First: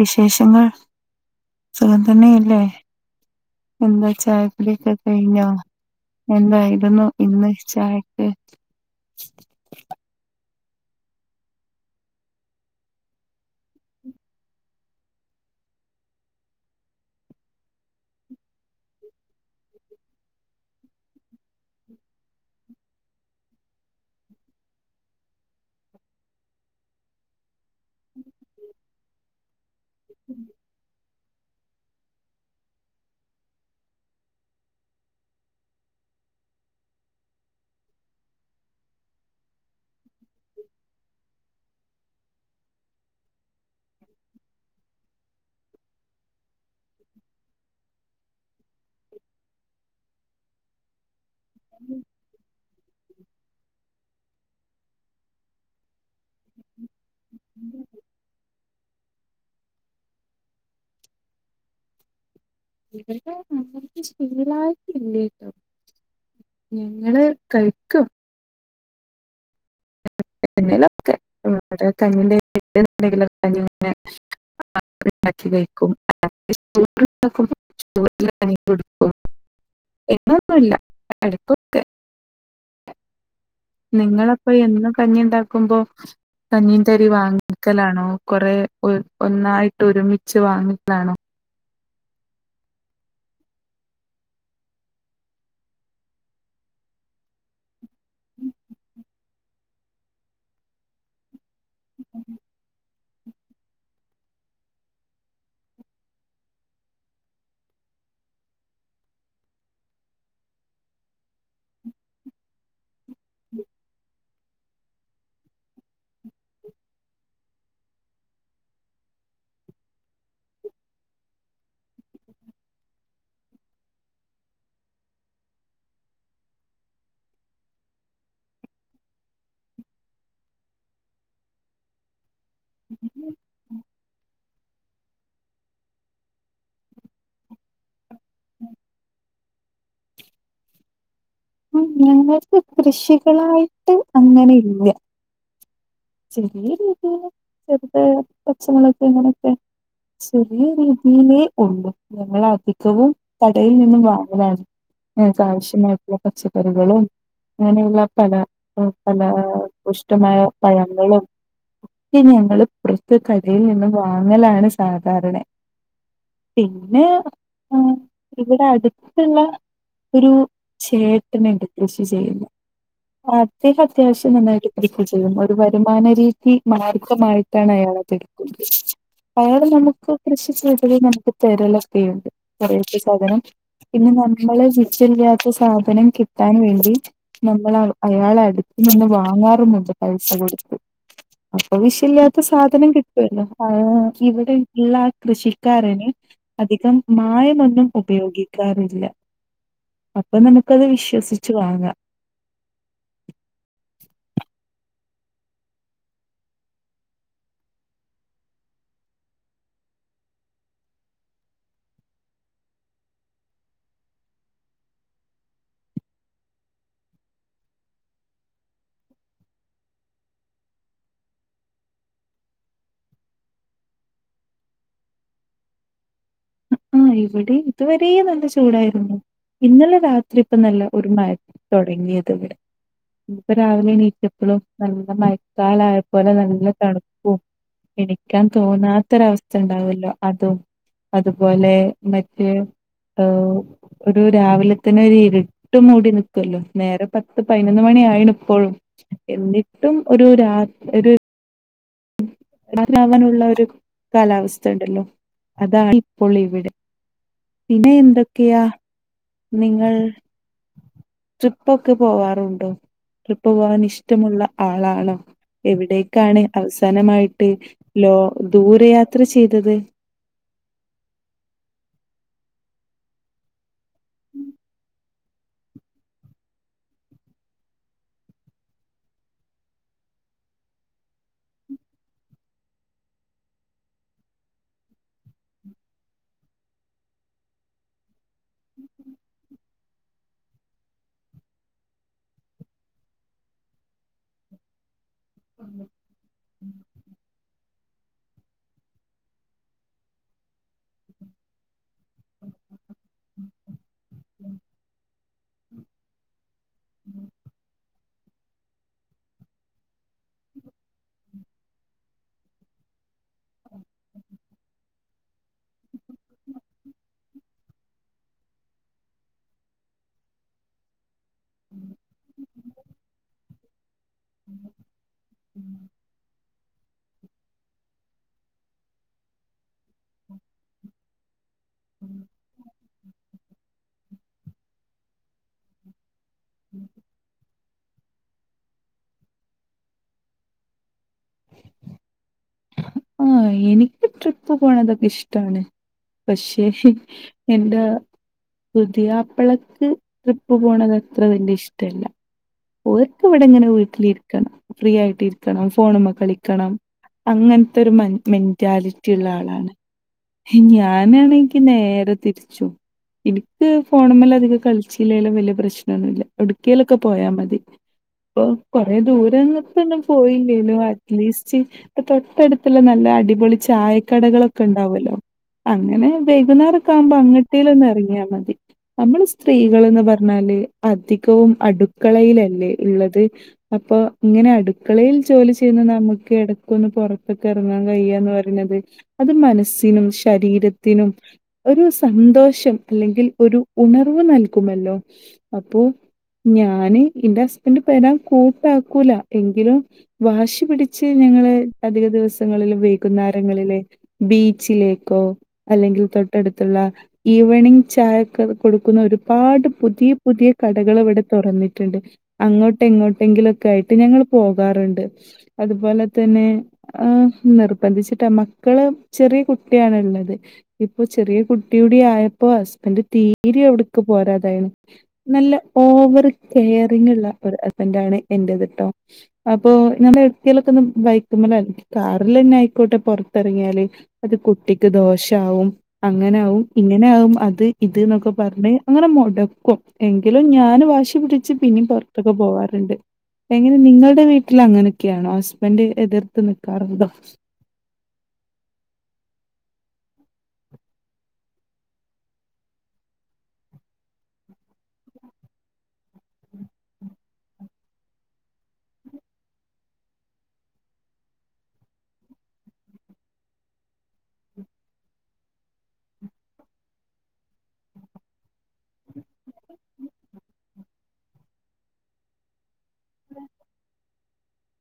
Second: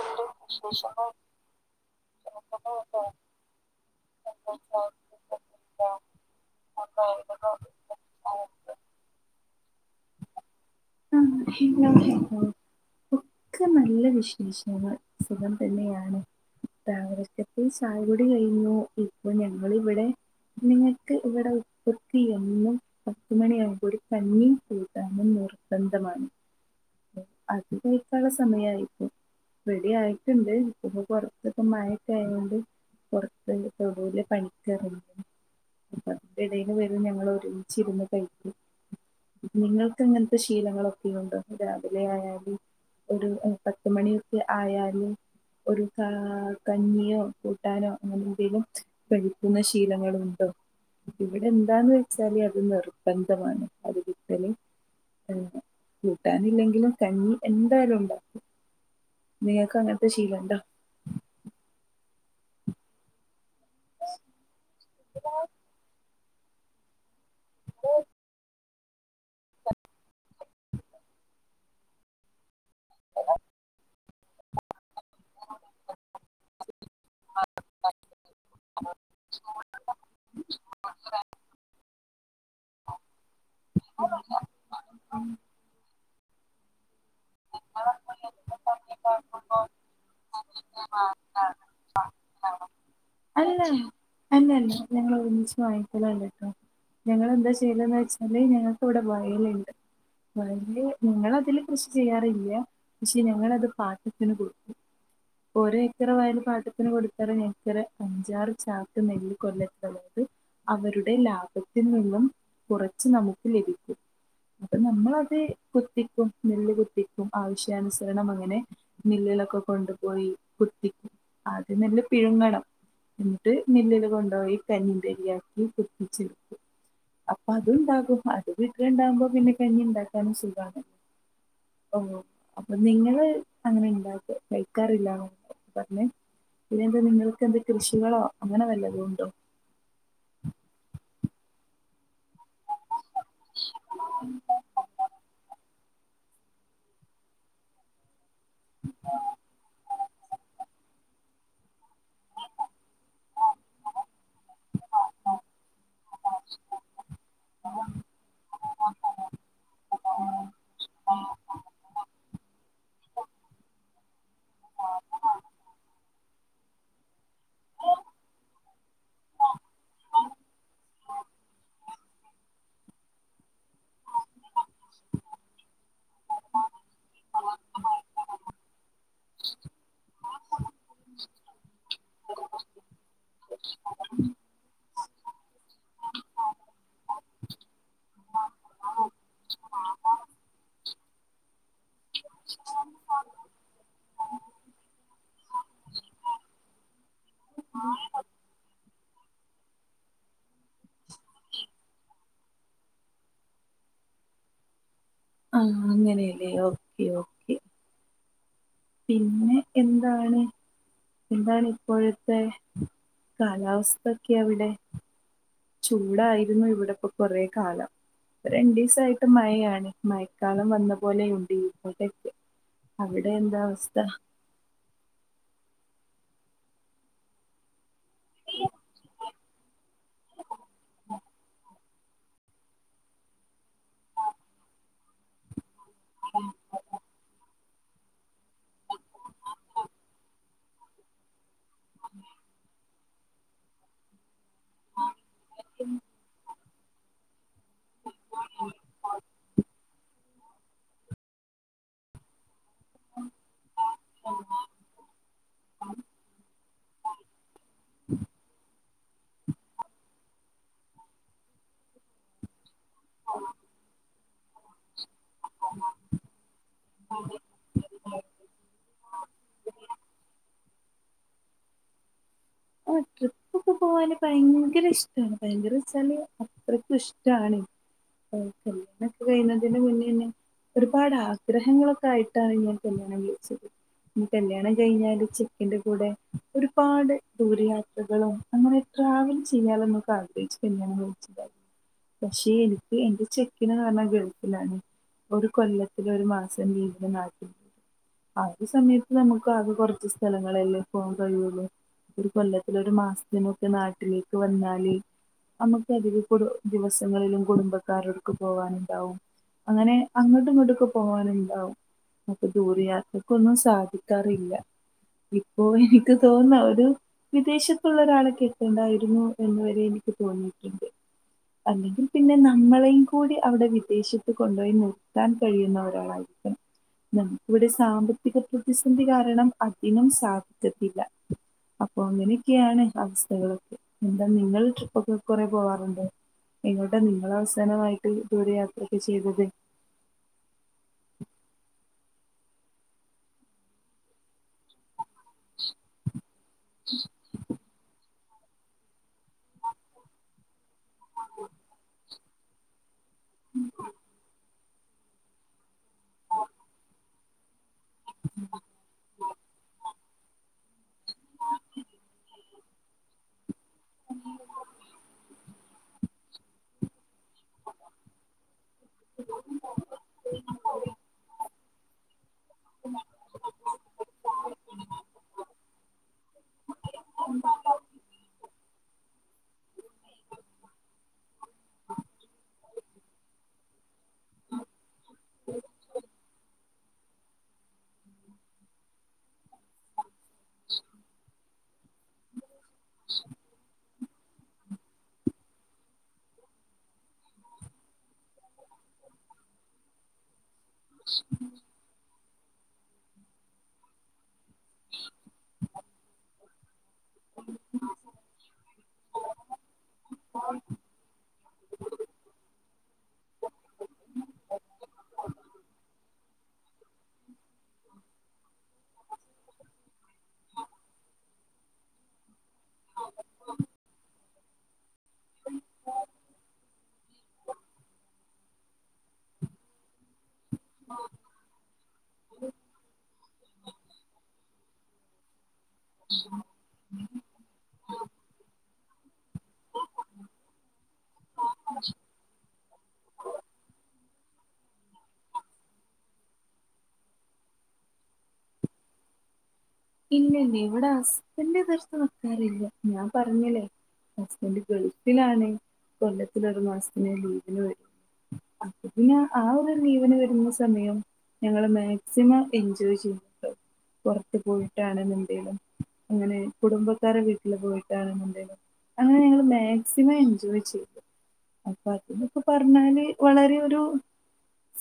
വിശേഷങ്ങൾ സുഖം തന്നെയല്ലേ എന്താ ചായ കുടി ഒക്കെ കഴിഞ്ഞോ എന്തായിരുന്നു ഇന്ന് ചായക്ക് [inaudible] [unintelligible] ഒക്കെ നല്ല വിശേഷങ്ങള്. സുഖം തന്നെയാണ് രാവിലക്കത്തെ ചായ കുടി കഴിഞ്ഞു. ഇപ്പൊ ഞങ്ങള് ഇവിടെ ഞങ്ങക്ക് ഇവടെ ഉപ്പക്ക് എന്നും പത്തുമണിയാമ്പൊ ഒരു കഞ്ഞീം കൂട്ടാനും നിർബന്ധമാണ് അത് കഴിക്കാള്ള സമയായി ഇപ്പൊ റെഡി ആയിട്ട്ണ്ട്. ഇപ്പപ്പൊ പൊറത്തൊക്കെ മയക്കെ ആയോണ്ട് പൊറത്ത് തൊടൂല് പണിക്കെറ [unintelligible] ഉപ്പ എടയില് വരും ഞങ്ങൾ ഒരുമിച്ചിരുന്ന് കഴിക്കും നിങ്ങൾക്ക് അങ്ങനത്തെ ശീലങ്ങളൊക്കെയുണ്ടോ രാവിലെ ആയാല് ഒരു പത്തുമണിയൊക്കെ ആയാല് ഒരു കാ കഞ്ഞിയോ കൂട്ടാനോ അങ്ങനെ എന്തേലും കഴിക്കുന്ന ശീലങ്ങളുണ്ടോ ഇവിടെ എന്താന്ന് വെച്ചാല് അത് നിർബന്ധമാണ് അത് കിട്ടല്. അങ്ങനെ കൂട്ടാനില്ലെങ്കിലും കഞ്ഞി എന്തായാലും ഉണ്ടാക്കും. നിങ്ങൾക്ക് അങ്ങനത്തെ ശീലണ്ടോ [unintelligible] ശീലായിട്ടില്ലേട്ടൊ ഞങ്ങള് കഴിക്കും എന്നേലൊക്കെ [unintelligible] [unintelligible] കഴിക്കും [unintelligible] എന്നൊന്നുല്ല [inaudible] നിങ്ങളപ്പൊ എന്നും കഞ്ഞിണ്ടാക്കുമ്പൊ കഞ്ഞിന്റരി വാങ്ങ ക്കലാണോ കൊറേ ഒര് ഒന്നായിട്ട് ഒരുമിച്ച് വാങ്ങിക്കലാണോ ആഹ് ആഹ് ആഹ് അല്ല അല്ലല്ല ഞങ്ങള് ഒരുമിച്ച് വാങ്ങിക്കലല്ല ട്ടോ ഞങ്ങളെന്താ ചെയ്യല് ന്ന് വെച്ചാല് ഞങ്ങൾക്ക് ഇവിടെ വയല്ണ്ട് വയല് ഞങ്ങളതില് കൃഷി ചെയ്യാറില്ല പക്ഷെ ഞങ്ങളത് പാട്ടത്തിന് കൊടുക്കും ഒരേക്കറ വയല് പാട്ടത്തിന് കൊടുത്തല് ഞങ്ങക്കെര് അഞ്ചാറ് ചാക്ക്‌ നെല്ല് കൊല്ല അതായത് അവരുടെ ലാഭത്തിൽ നിന്നും കുറച്ച് നമുക്ക് ലഭിക്കും അപ്പള് നമ്മളത് കുത്തിക്കും നെല്ല് കു കുത്തിക്കും. ആവശ്യാനുസരണം അങ്ങനെ മില്ലിലൊക്കെ കൊണ്ടുപോയി കുത്തിക്കും ആദ്യം നെല്ല് പിഴുങ്ങണം എന്നിട്ട് മില്ലിലെ കൊണ്ടോയി കഞ്ഞിന്റെ അരിയായി കുതിച്ചെടിക്കും അപ്പൊ അതുണ്ടാകും അത് വീട്ടുലുകുണ്ടാവുമ്പോ പിന്നെ കഞ്ഞി ണ്ടാക്കാന സുഖാണ് ഓഹോ അപ്പൊ നിങ്ങള് അങ്ങനെ ണ്ടാക്കി കഴി ക്കാറില്ലാന്നാണൊ പറഞ്ഞത് പിന്നെന്താ കൃഷികളോ അങ്ങനെ വല്ലതും ഉണ്ടോ ഞങ്ങൾക്ക് കൃഷികളായിട്ട് അങ്ങനെ യില്ല ചെറിയ രീതീല് ചെറുത പച്ചമൊളക് അങ്ങനെക്കെ ചെറിയ രീതീല് ഒള്ളു ഞങ്ങളധികവും കടയിൽ നിന്നും വാങ്ങലാണ് ഞങ്ങൾക്ക് ആവശ്യള്ളത് പച്ചക്കറികളും അങ്ങനെയുള്ള ഫലപുഷ്ടമായ പഴങ്ങളും ഇനി ഞങ്ങള് പുറത്ത് കടയിൽ നിന്നും വാങ്ങലാണ് സാധാരണ പിന്നെ ആഹ് ഇവിടെ അട്ത്ത്ള്ള ഒരു ഏട്ടന്ണ്ട് കൃഷി ചെയ്യുന്ന അദ്ദേഹം അത്യാവശ്യം നന്നായിട്ട് കൃഷി ചെയ്യും ഒരു വരുമാനരീതി മാർ ഗമായിട്ടാണ് അയാള് അതെടുക്കുന്നത് അയാള് നമുക്ക് കൃഷി ചെയ്തല് നമുക്ക് തരലൊക്കെയുണ്ട് കടേത്ത സാധനം പിന്നെ നമ്മള് [unintelligible] സാധനം കിട്ടാൻ വേണ്ടി നമ്മളാള് അയാളട്ത്ത്നിന്ന് വാങ്ങാറുമുണ്ട് പൈസ കൊട്ത്ത് അപ്പൊ വിശല്യാത്ത സാധനം കിട്ടുവല്ലോ ആഹ് ഇവിടെ ഇള്ള കൃഷിക്കാരന് അധികം മായമൊന്നും ഉപയോഗിക്കാറില്ല അപ്പൊ നമുക്കത് വിശ്വസിച്ച് വാങ്ങ ആഹ് അങ്ങനെല്ലേ ഓകെ ഓ പിന്നെ എന്താണ് എന്താണിപ്പോഴത്തെ കാലാവസ്ഥൊക്കെ അവിടെ ചൂടായിരുന്നു ഇവിടെപ്പോ കുറേകാലം പ്പൊ രണ്ടീസായിട്ട്മഴയാണ് മഴക്കാലം വന്ന പോലെയുണ്ടിവ്ടൊക്കെ അവിടെ എന്താ അവസ്ഥ ആഹ് ഇവിടെ ഇതുവരേ നല്ല ചൂടായിരുന്നു ഇന്നലെ രാത്രിപ്പ നല്ല ഒരു മഴ തൊടങ്ങിയത്വ്ടെ പ്പ രാവിലെ എണീറ്റപ്പളും നല്ല മയക്കാലായപോലെ നല്ല തണുപ്പും എണിക്കാൻ തോന്നാത്തൊരവസ്ഥണ്ടാവല്ലോ അതും അതും പോലേ മറ്റേ സ്കൗ ഒരു രാവിലെ തന്നെ ഒരു ഇര്ട്ട് മൂടി ന്നിക്കല്ലോ നേരം പത്ത് പയ്നൊന്ന് മണിയായീണ് ഇപ്പൊഴും എന്നിട്ടും ഒരു രാ ഒരു ഉം രാത്രി ആവനുള്ള ഒരു കാലാവസ്ഥണ്ടല്ലോ അതാണ് ഇപ്പോൾ ഇവിടെ പിന്നെ എന്തൊക്കെയാ നിങ്ങൾ ട്രിപ്പൊക്കെ പോവാറുണ്ടോ ട്രിപ്പ് പോവാൻ ഇഷ് ട്ടമുള്ള ആളാണോ എവിടേക്കാണ് അവസാനമായിട്ട് ലോ ദൂരയാത്ര ചെയ്തത് ആഹ് ട്രിപ്പൊക്കെ പോവാന് ഭയങ്കരഷ് ട്ടാണ് ഭയങ്കരച്ചാല് അത്രയ്ക്കുഷ്ടാണ് [unintelligible] പ്ലസ്ടു കയ്യുന്നതിൻ്റെ മുന്നേണ് ഒരുപാട് ആഗ്രഹങ്ങളൊക്കെ ആയിട്ടാണ് ഞാൻ കല്യാണം വിളിച്ചത് ഇനി കല്യാണം കഴിഞ്ഞാല് ചെക്കന്റെ കൂടെ ഒരുപാട് ദൂരയാത്രകളും അങ്ങനെ ട്രാവൽ ചെയ്യാലൊന്നും [unintelligible] പക്ഷെ എനിക്ക് എന്റെ ചെക്കന് ന്നറഞ്ഞ ഗൾഫിലാണ് ഒരുകൊല്ലത്തില് ഒരുമാസം ലീവ്ന് നാട്ടിക് ആഹ് ഒരുസമയത്ത് നമുക്ക് ആകെ കൊറച്ച് സ്ഥലങ്ങളല്ലേ പോവാം കഴിയൊള്ളൂ. ഒരു കൊല്ലത്തിലൊരു മാസത്തിനൊക്കെ നാട്ടിലേക്ക് വന്നാല് നമുക്ക് അധിക കുടു ദിവസങ്ങളിലും കുടുംബക്കാരോട്ക്ക് പോവാന്ണ്ടാവും അങ്ങനെ അങ്ങട്ടും ഇങ്ങട്ടൊക്കെ പോവാനുണ്ടാവും. അപ്പൊ ദൂരയാത്രക്കൊന്നും സാധിക്കാറില്ല ഇപ്പോ ഇനിക്ക് തോന്നാ ഒരു വിദേശത്തുള്ളരാളെ കെട്ടണ്ടായിരുന്നു എന്ന് വരെ എനിക്ക് തോന്നിയിട്ടുണ്ട്. അല്ലെങ്കിൽ പിന്നെ നമ്മളെയും കൂടി അവിടെ വിദേശ ത്ത് കൊണ്ടോയി നിർത്താൻ കഴിയുന്ന ഒരാളായിരിക്കണം. നമുക്കിവിടെ സാമ്പത്തിക പ്രതിസന്ധി കാരണം അതിനും സാധിക്കത്തില്ല. അപ്പൊ അങ്ങനൊക്കെയാണ് അവസ്ഥകൾ എന്താ നിങ്ങള് ട്രിപ്പൊക്കെ കൊറെ പോവാറുണ്ടോ എങ്ങോട്ട നിങ്ങള് അവസാനമായിട്ട് ദൂര യാത്രയൊക്കെ ചെയ്തത്. ആഹ്‌ എനിക്ക് ട്രിപ്പ് പോണതൊക്കെ ഇഷ് ടാണ് പക്ഷേ എന്റെ പുതിയാപ്പളക്ക് ട്രിപ്പ് പോണത് അത്ര വല്യ ഇഷ്ടല്ല ഓർക് ഇവിടെ ഇങ്ങനെ വീട്ടിലിരിക്കണം. ഫ്രീ ആയിട്ട് ഇരിക്കണം ഫോണ്‌മ്മെ കളിക്കണം അങ്ങനത്തെ മ ഒരു മെന്റാലി ലിറ്റിയുള്ള ആളാണ് ഞാനാണെങ്കി നേരെ തിരിച്ചും. ഇൻക്ക് ഫോണമേലധികം കളിച്ചില്ലേലും വലിയ പ്രശ്നൊന്നുല്ല എവ്ട്ക്കേങ്കിലൊക്കെ പോയാ മതി. ഇപ്പൊ കൊറെേ ദൂരെ ന്നും ദൂരത്തൊന്നും പോയില്ലേലും അറ്റ്ലീസ്റ്റ് ഇപ്പൊ തൊട്ടടുത്ത ള്ള നല്ല അടിപൊളി ചായക്കടകളൊക്കെ ഉണ്ടാവല്ലോ അങ്ങനെ വൈകുന്നാരൊക്കെ ആകുമ്പോ അങ്ങട്ടേലും ഒന്ന് എറങ്ങിയാ മതി. നമ്മള് സ്ത്രീകൾന്ന് പർഞ്ഞാല് അധികവും അടുക്കളയിലല്ലേ ഉള്ളത് അപ്പൊ ഇങ്ങനെ അടുക്കളയിൽ ജോലി ചെയ്യുന്ന നമുക്ക് ഇടക്ക് ഒന്ന്പൊ പൊറത്ത്ക്കെറങ്ങാൻ കഴിയാന്ന് പറയ്ണത് അത് മനസ്സിനും ശരീരത്തിനും ഒരു സന്തോഷം അല്ലെങ്കിൽ ഒരു ഉണർവ് നൽകുമല്ലോ അപ്പോ ഞാന് എന്റെ ഹസ്ബൻഡ് വെരാൻ കൂട്ടാക്കൂല എങ്കിലും വാശി പിടി ച്ച് ഞങ്ങള് അധിക ദിവസങ്ങളിൽ വൈകുന്നരങ്ങളില് ബീ ച്ചിലേക്കോ അല്ലെങ്കിൽ തൊട്ടടുത്തുള്ള ഈവനിങ് ചായൊക്കെ കൊടുക്കുന്ന ഒരുപാട് പുതിയ പുതിയ കടകള് ഇവിടെ തുറന്നിട്ടുണ്ട് അങ്ങോട്ടെങ്ങോട്ടെങ്കിലൊക്കെ ആയിട്ട് ഞങ്ങള് പോകാറുണ്ട് അതുപോലെ തന്നെ ഏഹ് നിർബന്ധിച്ചിട്ടാ മക്കള് ചെറിയ കുട്യാണ്ള്ളത് ഇപ്പൊ ചെറിയ കുട്ടിയൂടി ആയപ്പോ ഹസ്ബൻഡ് തീരെ എവിട്ക്ക് പോരാതായി. നല്ല ഓവർ കെയറിംങ്ങുള്ള ഒരു ഹസ്ബന്റ ണ് ഇന്റേതിട്ടോ അപ്പൊ നമ്മള് എവിട്ക്കേങ്കിലൊക്കെ ഒന്ന് ബൈക്കുമ്മെ ല് കാറിലെന്നെയിക്കോട്ടെ പൊറത്തിറങ്ങിയാല് അത് കുട്ടിക്ക് ദോഷാവും അങ്ങനാവും ഇങ്ങനെയാകും അത് ഇത്ന്നൊക്കെ പറഞ് അങ്ങനെ മൊട ടക്കും എങ്കിലും ഞാൻ വാശി പിടിച്ച് പിന്നീ പുറത്തൊക്കെ പോവാറുണ്ട്. എങ്ങനെ നിങ്ങളുടെ വീട്ടിൽ അങ്ങനെയൊക്കെയാണോ ഹസ്ബൻഡ് എതിർത്ത് നിക്കാറുണ്ടോ ഇല്ല ഇല്ല ഇവിടെ ഹസ്ബൻഡ് എതിർത്ത് നിക്കാറില്ല ഞാൻ പറഞ്ഞില്ലേ ഹസ്ബൻഡ് ഗൾഫിലാണ് കൊല്ലത്തില് ഒരു മാസത്തിന് ലീവിന് വരു അപ്പൊ പിന്നെ ആ ഒരു ലീവ്ന് വരുന്ന സമയം ഞങ്ങള്മാക്സിമം എൻജോയ് ചെയ്യുന്നു പുറത്ത് പോയി ട്ടാണ് എന്നുണ്ടെലും അങ്ങനെ കുടുംബക്കാരെ വീട്ടിൽ പോയിട്ടാണ് എന്നുണ്ടെലും അങ്ങനെ ഞങ്ങള് മാക്സിമം എൻജോയ് ചെയ്തു അപ്പൊ അതിനൊക്കെ പർഞ്ഞാല് വളരെ ഒരു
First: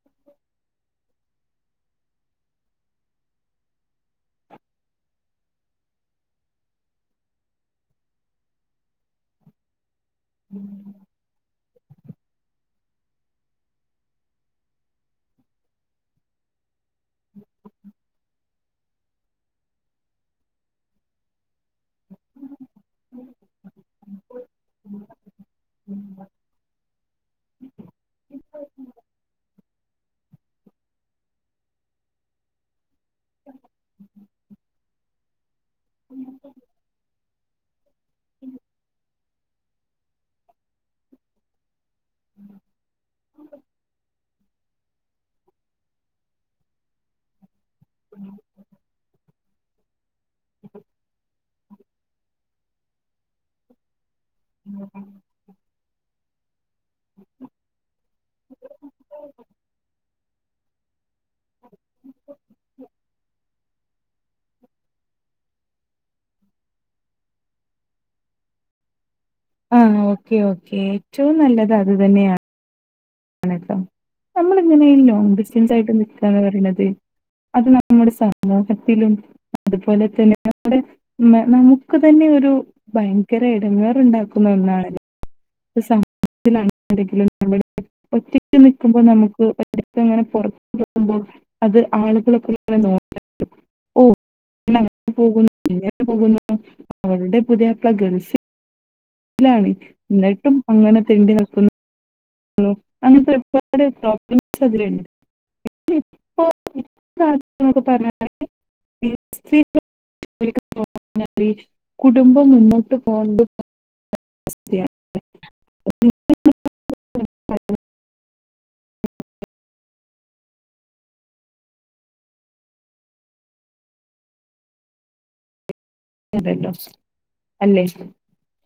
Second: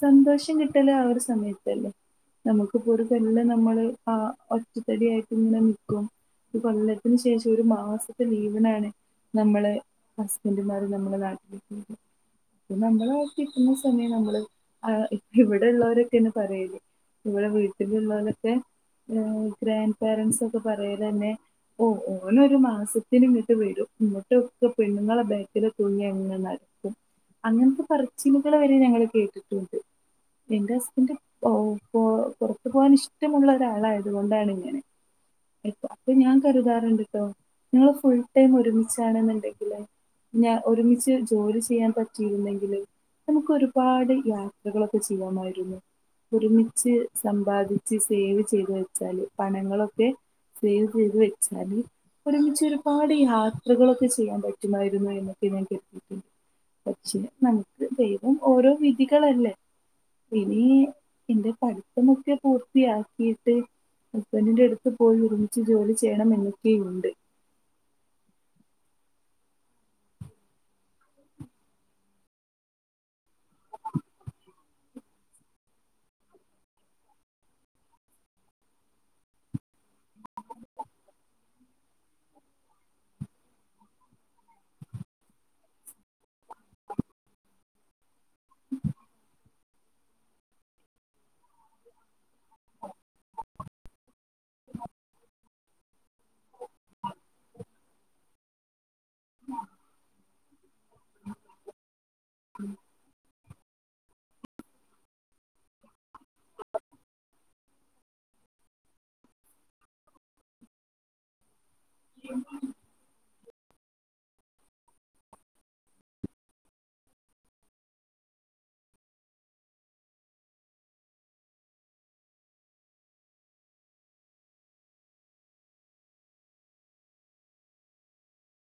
സന്തോഷം കിട്ടലും ആ ഒരു സമയത്തല്ലേ നമുക്ക് ഇപ്പോ ഒര് കൊല്ലം നമ്മള് ആ ഒറ്റത്തടിയായിട്ട്ങ്ങനെ നിക്കും. ഒര് കൊല്ലത്തിന് ശേഷം ഒരു മാസത്തെ ലീവനാണ് നമ്മള് ഹസ്ബൻഡുമാര് നമ്മുടെ നാട്ടിലെക്ക്‌ വരുന്നത് പ്പ നമ്മള് കിട്ടുന്ന സമയം നമ്മള് ആ ഇവിടെള്ളോരൊക്കെഒന്ന് പറയല് ഇവിടെ വീട്ടിലുള്ളോരൊക്കെ ഗ്രാൻഡ് പാരൻസ് ഒക്കെ പറയലെന്നെ ഓ ഓലൊരു മാസത്തിന്ങ്ങട്ട് വരും ങ്ങട്ടൊക്കെ പെണ്ണുങ്ങളെ ബക്കില് തൂങ്ങി അങ്ങനെ നട ക്കും അങ്ങൻത്തെ പറച്ചിലുകൾ വരെ ഞങ്ങള് കേട്ടിട്ടുണ്ട് ഇന്റെ ഹസ്ബൻഡ് പൊ പൊ പൊറത്തു പോകാൻ ഇഷ് ടമുള്ള ഒരാളായത്കൊണ്ടാണ് ഇങ്ങനെ ഇപ്പ അപ്പൊ ഞാൻ കരുതാറുണ്ട് ട്ടോ ങ്ങള് ഫുൾ ടൈം ഒരുമിച്ചാണെന്നുണ്ടെങ്കില് ഞാ ഒരുമിച്ച് ജോലി ചെയ്യാൻ പറ്റിയിരുന്നെങ്കില് നമുക്ക് ഒരുപാട് യാത്രകളൊക്കെ ചെയ്യാമായിരുന്നു ഒരുമിച്ച് സമ്പാദി ച്ച് സേവ് ചെയ്ത് വെച്ചാല് പണങ്ങളൊക്കെ സേവ് ചെയ്ത് വെച്ചാല് ഒരുമിച്ച് ഒരുപാട് യാത്രകളൊക്കെ ചെയ്യാൻ പ റ്റുമായിരുന്നു എന്നൊക്കെ ഞാൻ കരുതിക്ക്ണ് പക്ഷേ നമുക്ക് ദൈവം ഓരോ വിധികളല്ലേ ഇനി എന്റെ പഠിത്തമൊക്കെ പൂർത്തിയാക്കിട്ട് ഹസ്ബന്റിന്റെ അടുത്ത് പോയി ഒരുമിച്ച് ജോലി ചെയ്യണം എന്നൊക്കെയുണ്ട് ആഹ് ഓക്കെ ഓക്കേ ഏറ്റവും നല്ലത് അത് തന്നെയാണ് അങ്ങനെട്ടോ നമ്മളിങ്ങനെ ലോങ് ഡിസ്റ്റൻസായിട്ട് നിക്കാന്ന് പറിണത് അത് നമ്മുടെ സമൂഹത്തിലും അതുപോലെ തന്നെ നമ്മുടെ നമുക്ക് തന്നെ ഒരു ഭയങ്കര ഇടങ്ങേറുണ്ടാക്കുന്ന ഒന്നാണല്ലോ സമൂഹത്തിലാണെങ്കില് നമ്മൾ ഒറ്റക്ക് നിക്കുമ്പോ നമുക്ക് പ്പങ്ങനെ പുറത്തു പോകുമ്പോ അത് ആളുകളൊക്കെ ഇങ്ങനെ നോ ഓഹ് ഓളങ്ങനെ പോകുന്നു ഇങ്ങനെ പോകുന്നു അവളുടെ പുതിയാപ്ല ഗൾഫി ലാണ് ന്നിട്ടും അങ്ങനെ തെണ്ടി നടക്കുന്നു ന്നു അങ്ങനത്തെ ഒരുപാട് ടോക്കിംഗ്സ് അതിലുണ്ട് ഇപ്പൊ രാത്രി ഒക്കെ പറഞ്ഞാല് [unintelligible] കുടുംബം മുന്നോട്ട് പോണ്ടത് [unintelligible] ഉണ്ടല്ലോ അല്ലേ